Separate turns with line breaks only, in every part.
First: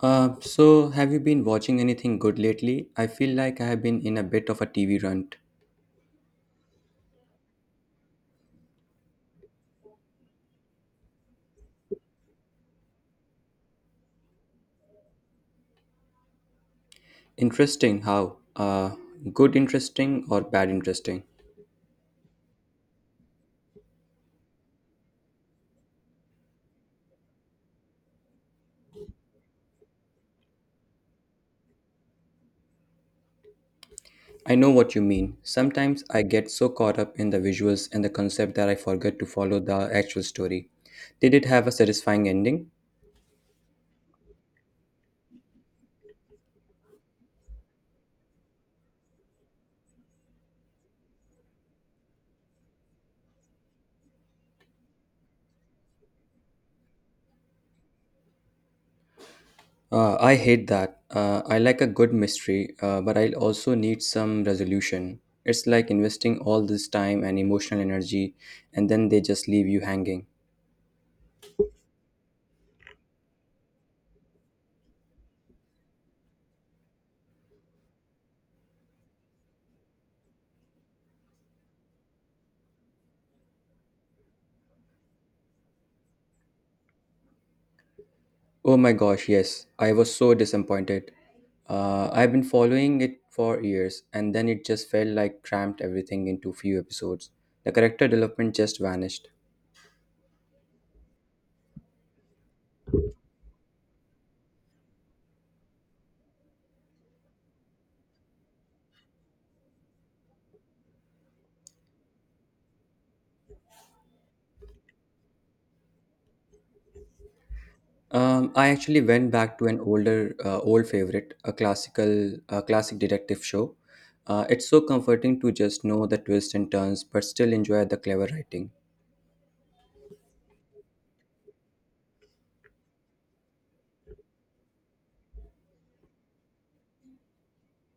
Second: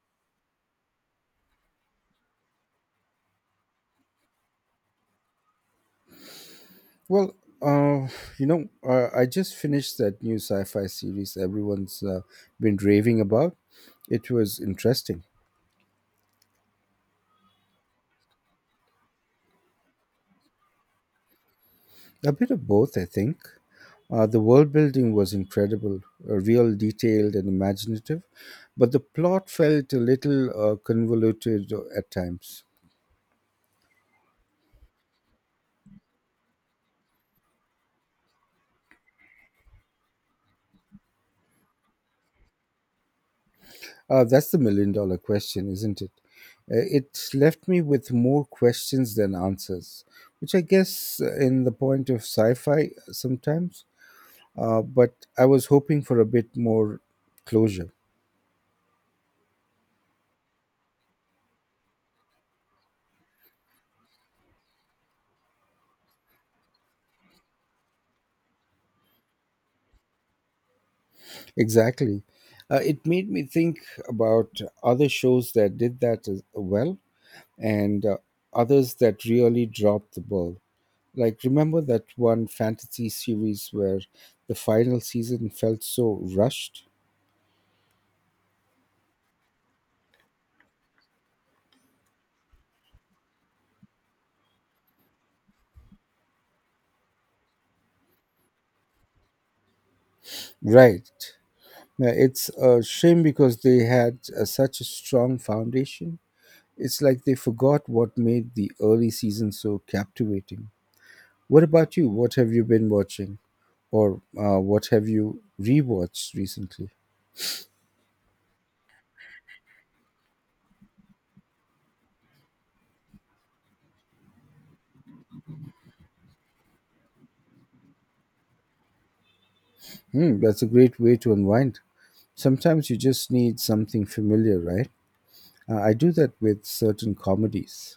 Have you been watching anything good lately? I feel like I have been in a bit of a TV rant.
Well, uh, I just finished that new sci-fi series everyone's been raving about. It was interesting.
Interesting how? Good interesting or bad interesting?
A bit of both, I think. The world building was incredible, real, detailed, and imaginative, but the plot felt a little convoluted at times.
I know what you mean. Sometimes I get so caught up in the visuals and the concept that I forget to follow the actual story. Did it have a satisfying ending?
That's the $1 million question, isn't it? It left me with more questions than answers, which I guess in the point of sci fi sometimes. But I was hoping for a bit more closure.
I hate that. I like a good mystery, but I also need some resolution. It's like investing all this time and emotional energy, and then they just leave you hanging.
Exactly. It made me think about other shows that did that as well and others that really dropped the ball. Like, remember that one fantasy series where the final season felt so rushed?
Oh my gosh, yes. I was so disappointed. I've been following it for years, and then it just felt like cramped everything into few episodes. The character development just vanished.
Right. Now, it's a shame because they had such a strong foundation. It's like they forgot what made the early season so captivating. What about you? What have you been watching, or what have you rewatched recently?
I actually went back to an older, old favorite, a classic detective show. It's so comforting to just know the twists and turns, but still enjoy the clever writing.
Hmm, that's a great way to unwind. Sometimes you just need something familiar, right? I do that with certain comedies.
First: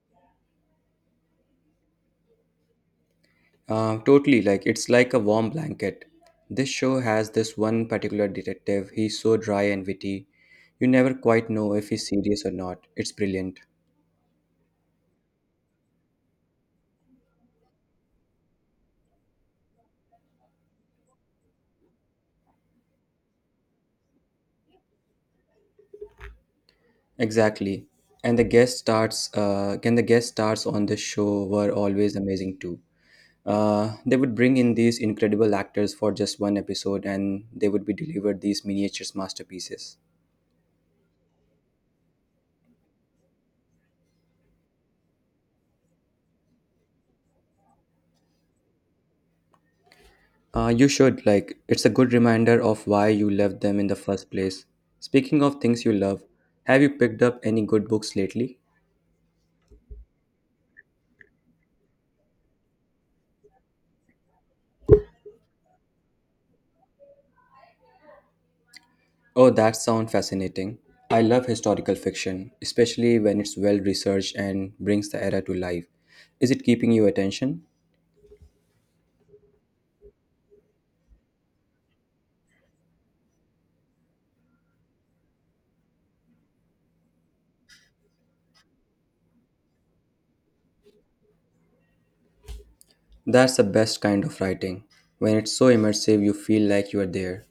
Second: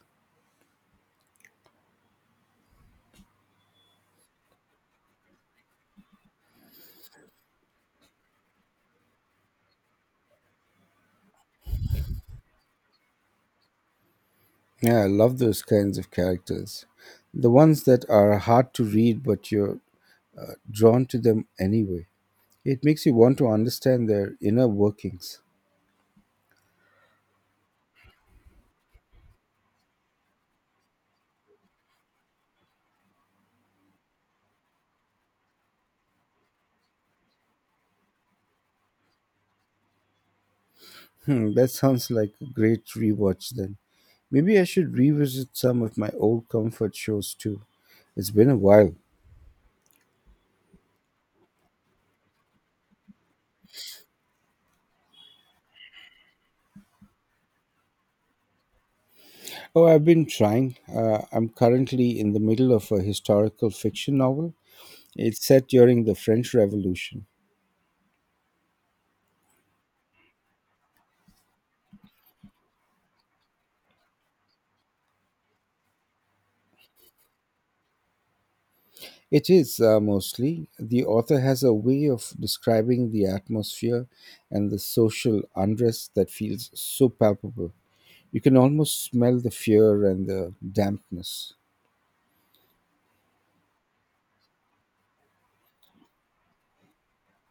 Totally, like it's like a warm blanket. This show has this one particular detective. He's so dry and witty. You never quite know if he's serious or not. It's brilliant.
Yeah, I love those kinds of characters. The ones that are hard to read, but you're drawn to them anyway. It makes you want to understand their inner workings.
Exactly. And the guest stars, and the guest stars on this show were always amazing too. They would bring in these incredible actors for just one episode, and they would be delivered these miniatures masterpieces.
Hmm, that sounds like a great rewatch then. Maybe I should revisit some of my old comfort shows too. It's been a while.
You should, like, it's a good reminder of why you left them in the first place. Speaking of things you love, have you picked up any good books lately?
Oh, I've been trying. I'm currently in the middle of a historical fiction novel. It's set during the French Revolution.
Oh, that sounds fascinating. I love historical fiction, especially when it's well researched and brings the era to life. Is it keeping your attention?
It is mostly. The author has a way of describing the atmosphere and the social unrest that feels so palpable. You can almost smell the fear and the dampness.
That's the best kind of writing, when it's so immersive you feel like you are there.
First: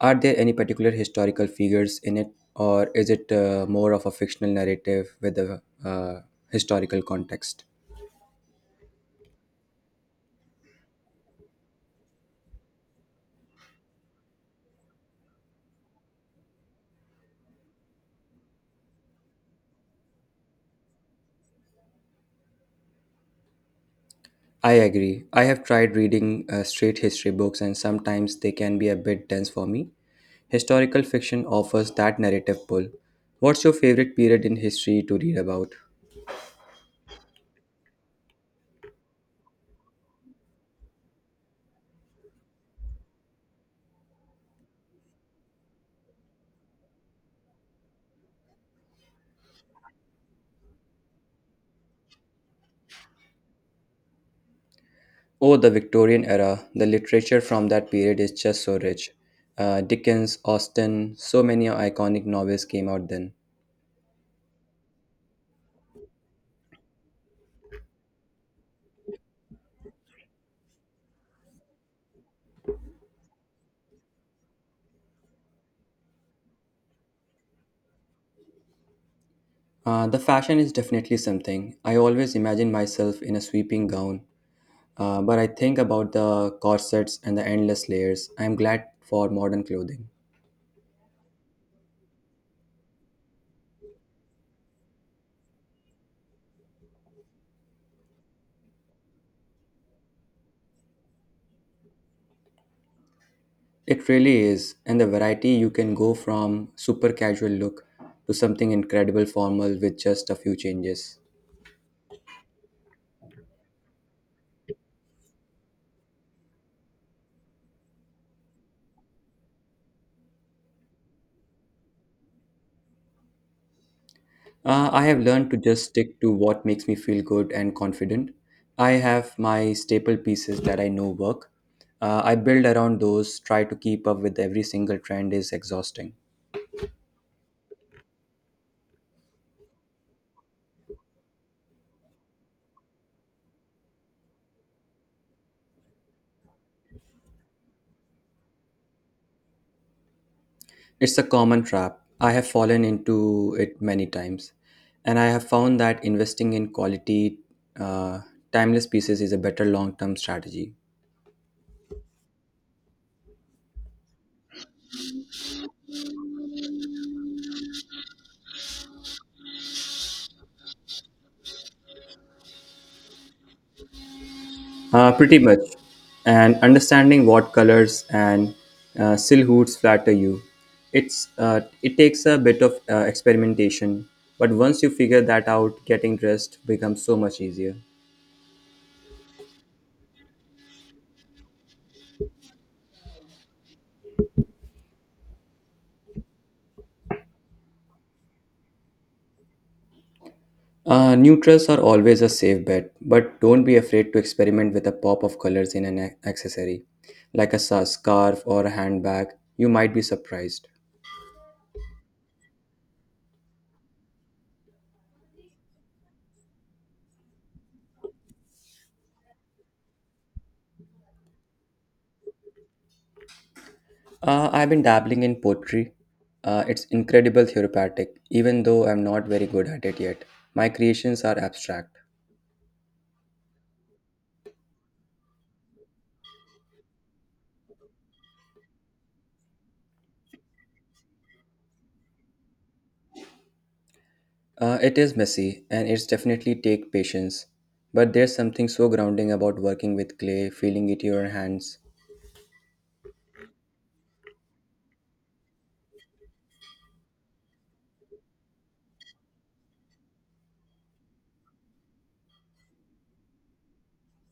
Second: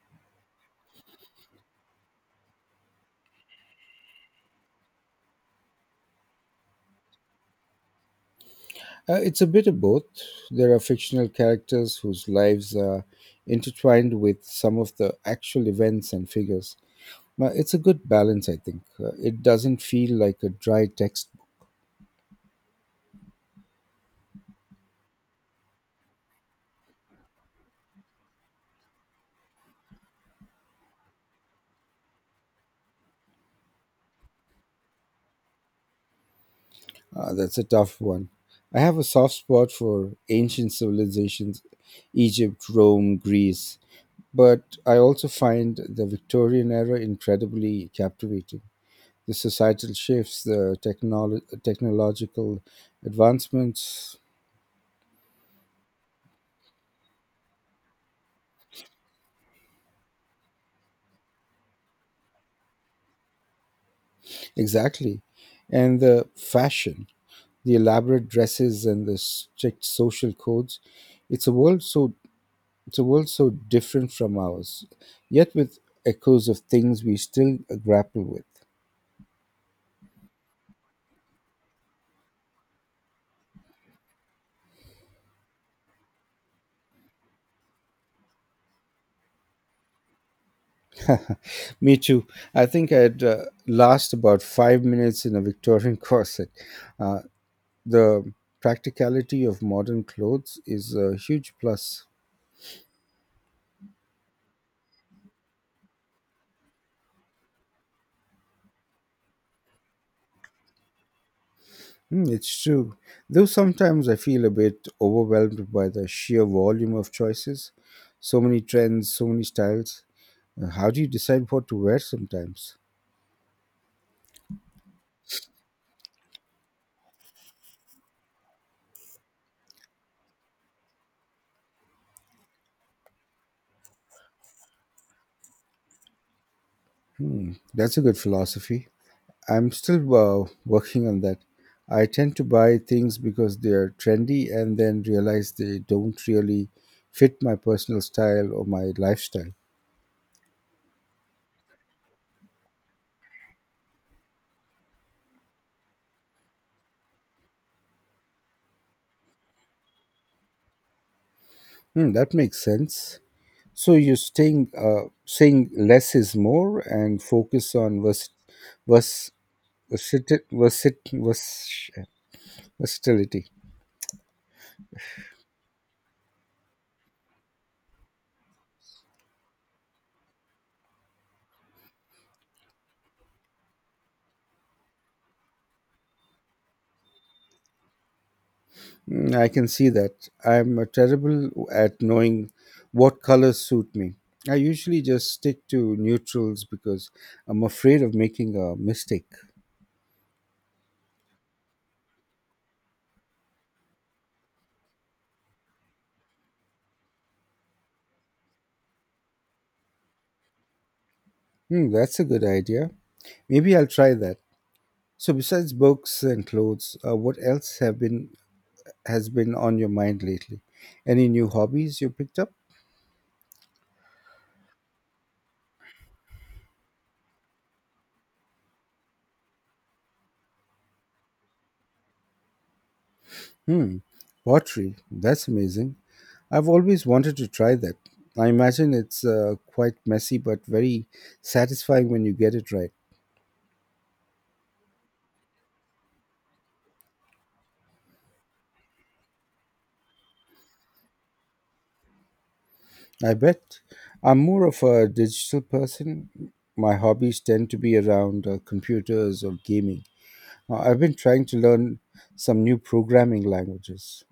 Are there any particular historical figures in it, or is it more of a fictional narrative with a historical context?
It's a bit of both. There are fictional characters whose lives are intertwined with some of the actual events and figures. But it's a good balance, I think. It doesn't feel like a dry textbook.
I agree. I have tried reading straight history books, and sometimes they can be a bit dense for me. Historical fiction offers that narrative pull. What's your favorite period in history to read about?
That's a tough one. I have a soft spot for ancient civilizations: Egypt, Rome, Greece. But I also find the Victorian era incredibly captivating. The societal shifts, the technological advancements.
Oh, the Victorian era. The literature from that period is just so rich. Dickens, Austen, so many iconic novels came out then.
Exactly. And the fashion, the elaborate dresses and the strict social codes, it's a world so it's a world so different from ours, yet with echoes of things we still grapple
The fashion is definitely something. I always imagine myself in a sweeping gown, but I think about the corsets and the endless layers. I'm glad for modern clothing.
with. Me too. I think I'd last about 5 minutes in a Victorian corset. Uh, the practicality of modern clothes is a huge plus.
It really is, and the variety you can go from super casual look to something incredible formal with just a few changes.
Mm, it's true. Though sometimes I feel a bit overwhelmed by the sheer volume of choices. So many trends, so many styles. How do you decide what to wear sometimes?
I have learned to just stick to what makes me feel good and confident. I have my staple pieces that I know work. I build around those, try to keep up with every single trend is exhausting.
Hmm, that's a good philosophy. I'm still working on that. I tend to buy things because they're trendy and then realize they don't really fit my personal style or my lifestyle.
It's a common trap. I have fallen into it many times, and I have found that investing in quality, uh, timeless pieces is a better long term strategy.
Hmm, that makes sense. So you're saying less is more and focus on vers- versit- versit- vers- versatility.
Pretty much. And understanding what colors and silhouettes flatter you. It's it takes a bit of experimentation, but once you figure that out, getting dressed becomes so much easier.
Mm, I can see that. I'm terrible at knowing what colors suit me. I usually just stick to neutrals because I'm afraid of making a mistake.
Neutrals are always a safe bet, but don't be afraid to experiment with a pop of colors in an accessory, like a scarf or a handbag. You might be surprised.
Hmm, that's a good idea. Maybe I'll try that. So besides books and clothes, what else have been has been on your mind lately? Any new hobbies you picked up?
I've been dabbling in poetry. It's incredible therapeutic, even though I'm not very good at it yet. My creations are abstract.
Hmm, pottery. That's amazing. I've always wanted to try that. I imagine it's quite messy but very satisfying when you get it right.
It is messy, and it's definitely take patience. But there's something so grounding about working with clay, feeling it in your hands.
I bet I'm more of a digital person. My hobbies tend to be around computers or gaming. I've been trying to learn some new programming languages.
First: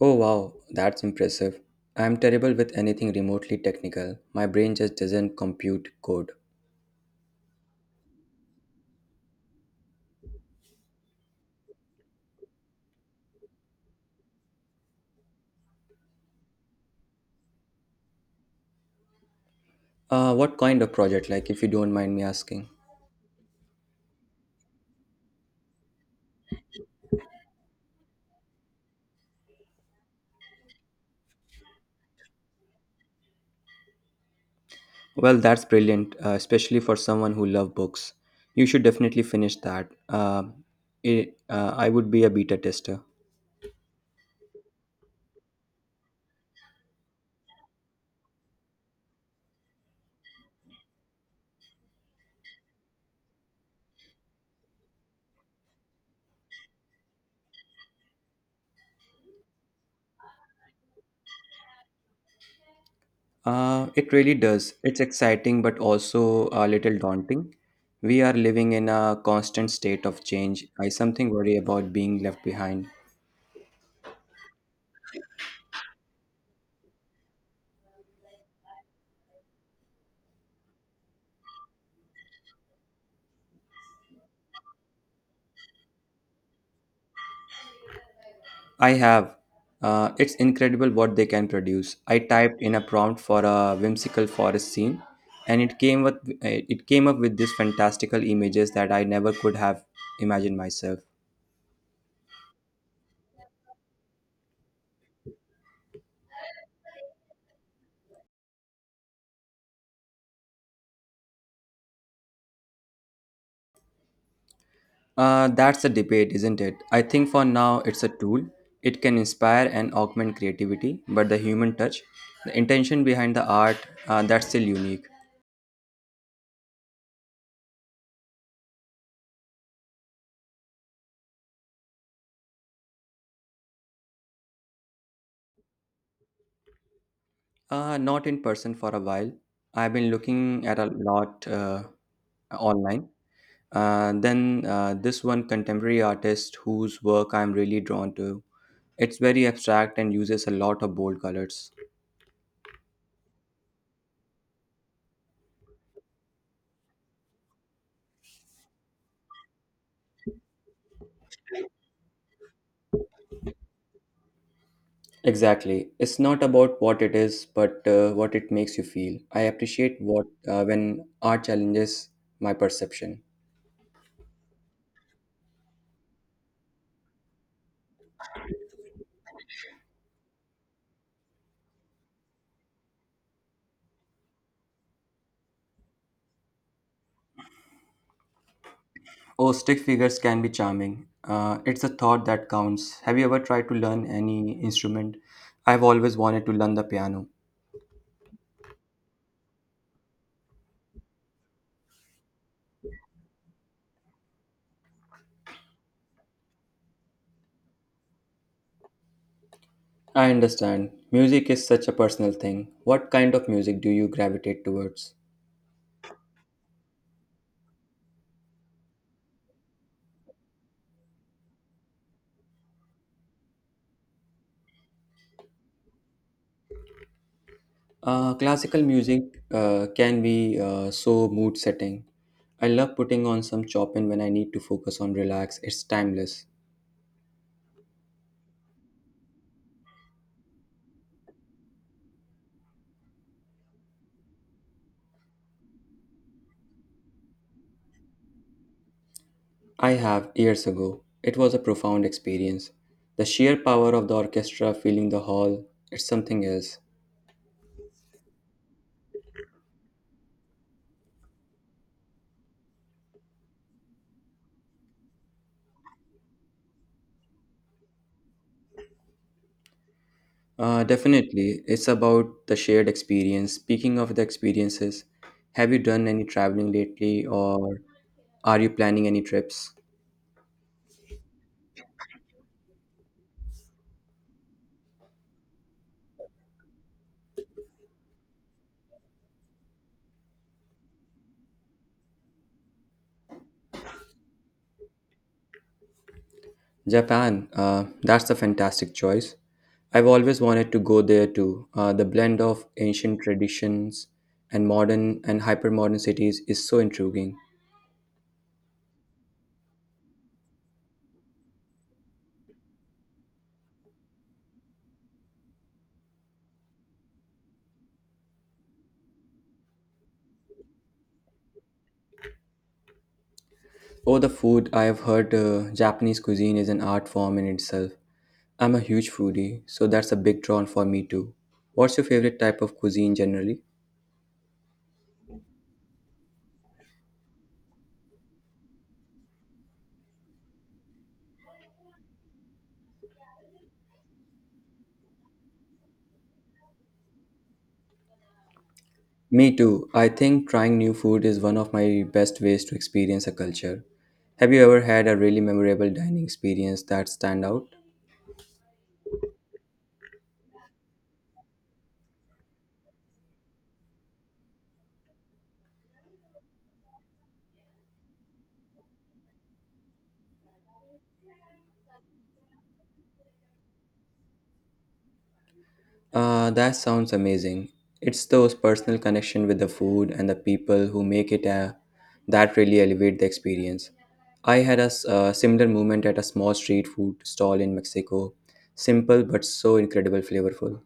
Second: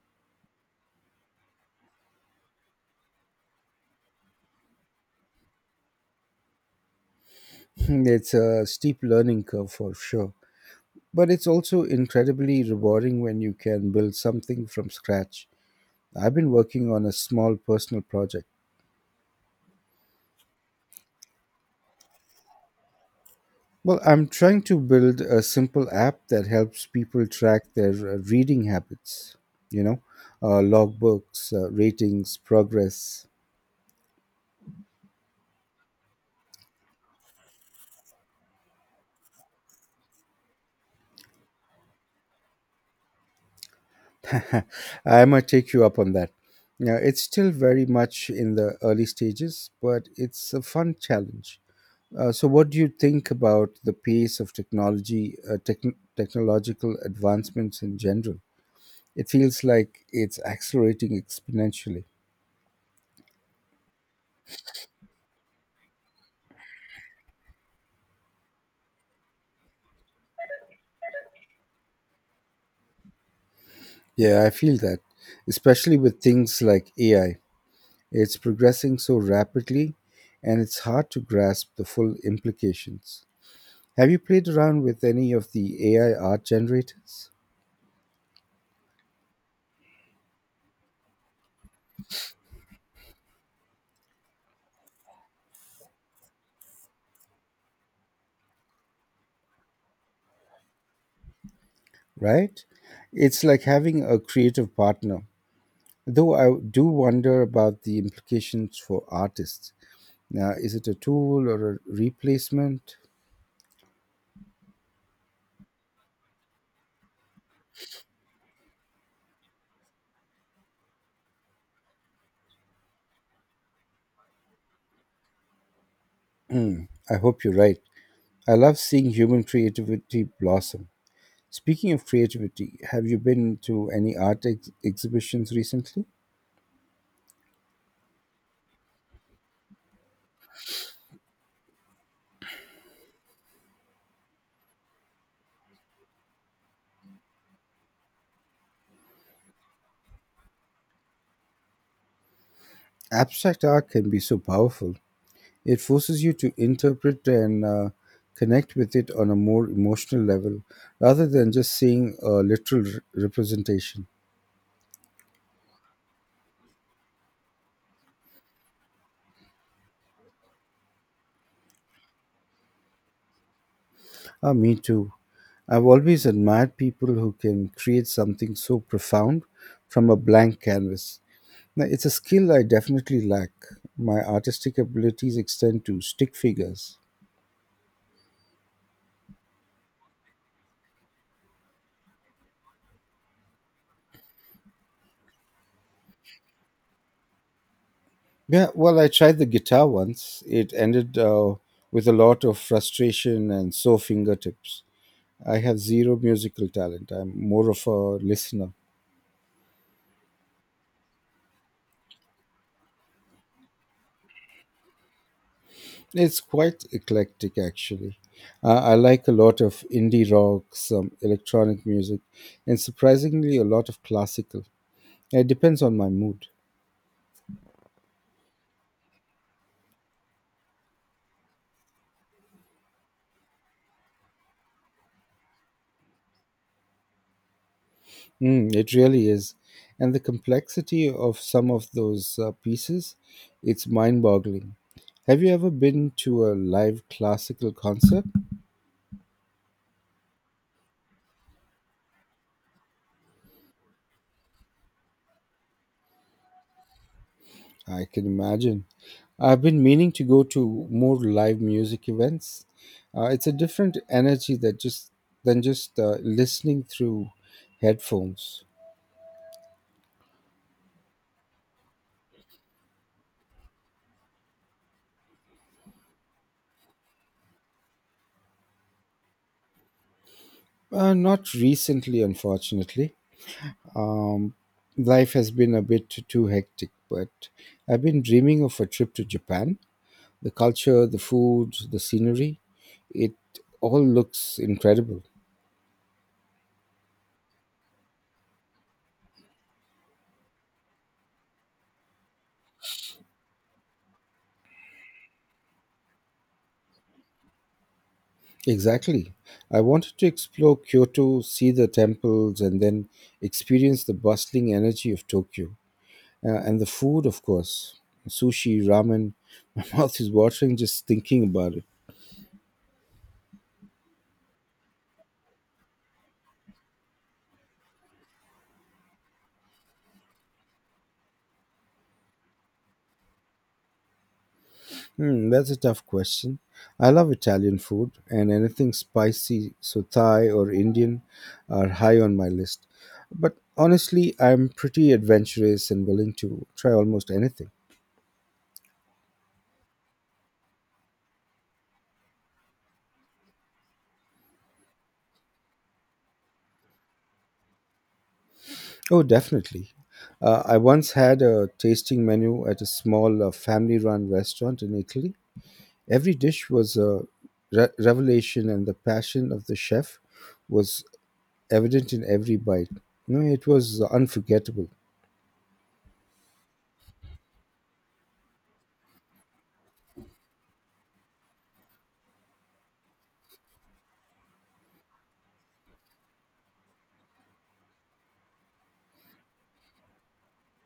Oh wow, that's impressive. I'm terrible with anything remotely technical. My brain just doesn't compute code.
It's a steep learning curve for sure, but it's also incredibly rewarding when you can build something from scratch. I've been working on a small personal project.
What kind of project, like, if you don't mind me asking?
Well, I'm trying to build a simple app that helps people track their reading habits, you know, logbooks, ratings, progress.
Well, that's brilliant, especially for someone who loves books. You should definitely finish that. I would be a beta tester.
I might take you up on that. Now, it's still very much in the early stages, but it's a fun challenge. So, what do you think about the pace of technology, technological advancements in general? It feels like it's accelerating exponentially.
It really does. It's exciting, but also a little daunting. We are living in a constant state of change. I something worry about being left behind.
Yeah, I feel that, especially with things like AI. It's progressing so rapidly and it's hard to grasp the full implications. Have you played around with any of the AI art generators?
I have. It's incredible what they can produce. I typed in a prompt for a whimsical forest scene, and it came up with these fantastical images that I never could have imagined myself.
Right? It's like having a creative partner. Though I do wonder about the implications for artists. Now, is it a tool or a replacement?
That's the debate, isn't it? I think for now it's a tool. It can inspire and augment creativity, but the human touch, the intention behind the art, that's still unique.
I hope you're right. I love seeing human creativity blossom. Speaking of creativity, have you been to any art exhibitions recently?
Not in person for a while. I've been looking at a lot online. Then This one contemporary artist whose work I'm really drawn to. It's very abstract and uses a lot of bold colors.
Abstract art can be so powerful. It forces you to interpret and connect with it on a more emotional level rather than just seeing a literal representation.
Exactly. It's not about what it is, but what it makes you feel. I appreciate what when art challenges my perception.
Ah, me too. I've always admired people who can create something so profound from a blank canvas. Now, it's a skill I definitely lack. My artistic abilities extend to stick figures.
Oh, stick figures can be charming. It's a thought that counts. Have you ever tried to learn any instrument? I've always wanted to learn the piano.
Yeah, well, I tried the guitar once. It ended with a lot of frustration and sore fingertips. I have zero musical talent. I'm more of a listener.
I understand. Music is such a personal thing. What kind of music do you gravitate towards?
It's quite eclectic, actually. I like a lot of indie rock, some electronic music, and surprisingly, a lot of classical. It depends on my mood.
Classical music can be so mood setting. I love putting on some Chopin when I need to focus on relax. It's timeless.
Mm, it really is. And the complexity of some of those pieces, it's mind boggling. Have you ever been to a live classical concert?
I have years ago. It was a profound experience. The sheer power of the orchestra filling the hall, it's something else.
I can imagine. I've been meaning to go to more live music events. It's a different energy that just than just listening through headphones.
Definitely, it's about the shared experience. Speaking of the experiences, have you done any traveling lately or are you planning any trips?
Not recently, unfortunately. Um, Life has been a bit too hectic, but I've been dreaming of a trip to Japan. The culture, the food, the scenery, it all looks incredible.
Japan, that's a fantastic choice. I've always wanted to go there too. The blend of ancient traditions and modern and hypermodern cities is so intriguing.
Exactly. I wanted to explore Kyoto, see the temples, and then experience the bustling energy of Tokyo. And the food, of course: sushi, ramen. My mouth is watering just thinking about it.
Oh, the food! I have heard Japanese cuisine is an art form in itself. I'm a huge foodie, so that's a big draw for me too. What's your favorite type of cuisine generally?
Hmm, that's a tough question. I love Italian food, and anything spicy, so Thai or Indian, are high on my list. But honestly, I'm pretty adventurous and willing to try almost anything.
Me too. I think trying new food is one of my best ways to experience a culture. Have you ever had a really memorable dining experience that stand out?
Oh, definitely. I once had a tasting menu at a small family run restaurant in Italy. Every dish was a revelation, and the passion of the chef was evident in every bite. You know, it was unforgettable.
That sounds amazing. It's those personal connection with the food and the people who make it a, that really elevate the experience. I had a a similar moment at a small street food stall in Mexico. Simple but so incredible flavorful.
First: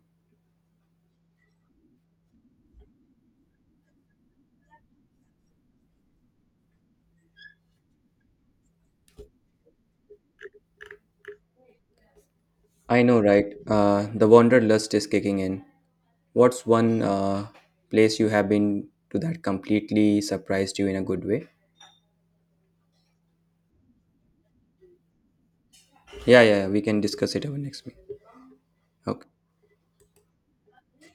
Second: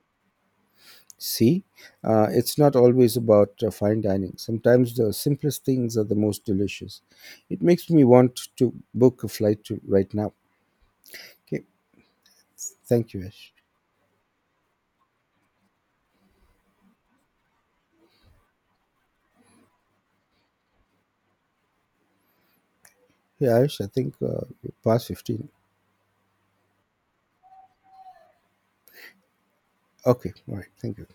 See, it's not always about fine dining. Sometimes the simplest things are the most delicious. It makes me want to book a flight to right now. Okay,
I
thank
know,
you, Ash.
right? The wanderlust is kicking in. What's one place you have been to that completely surprised you in a good way?
Hey, Ash, I think you're past 15.
Yeah, yeah, we can discuss it our next meeting. Okay.
Okay, all right, thank you.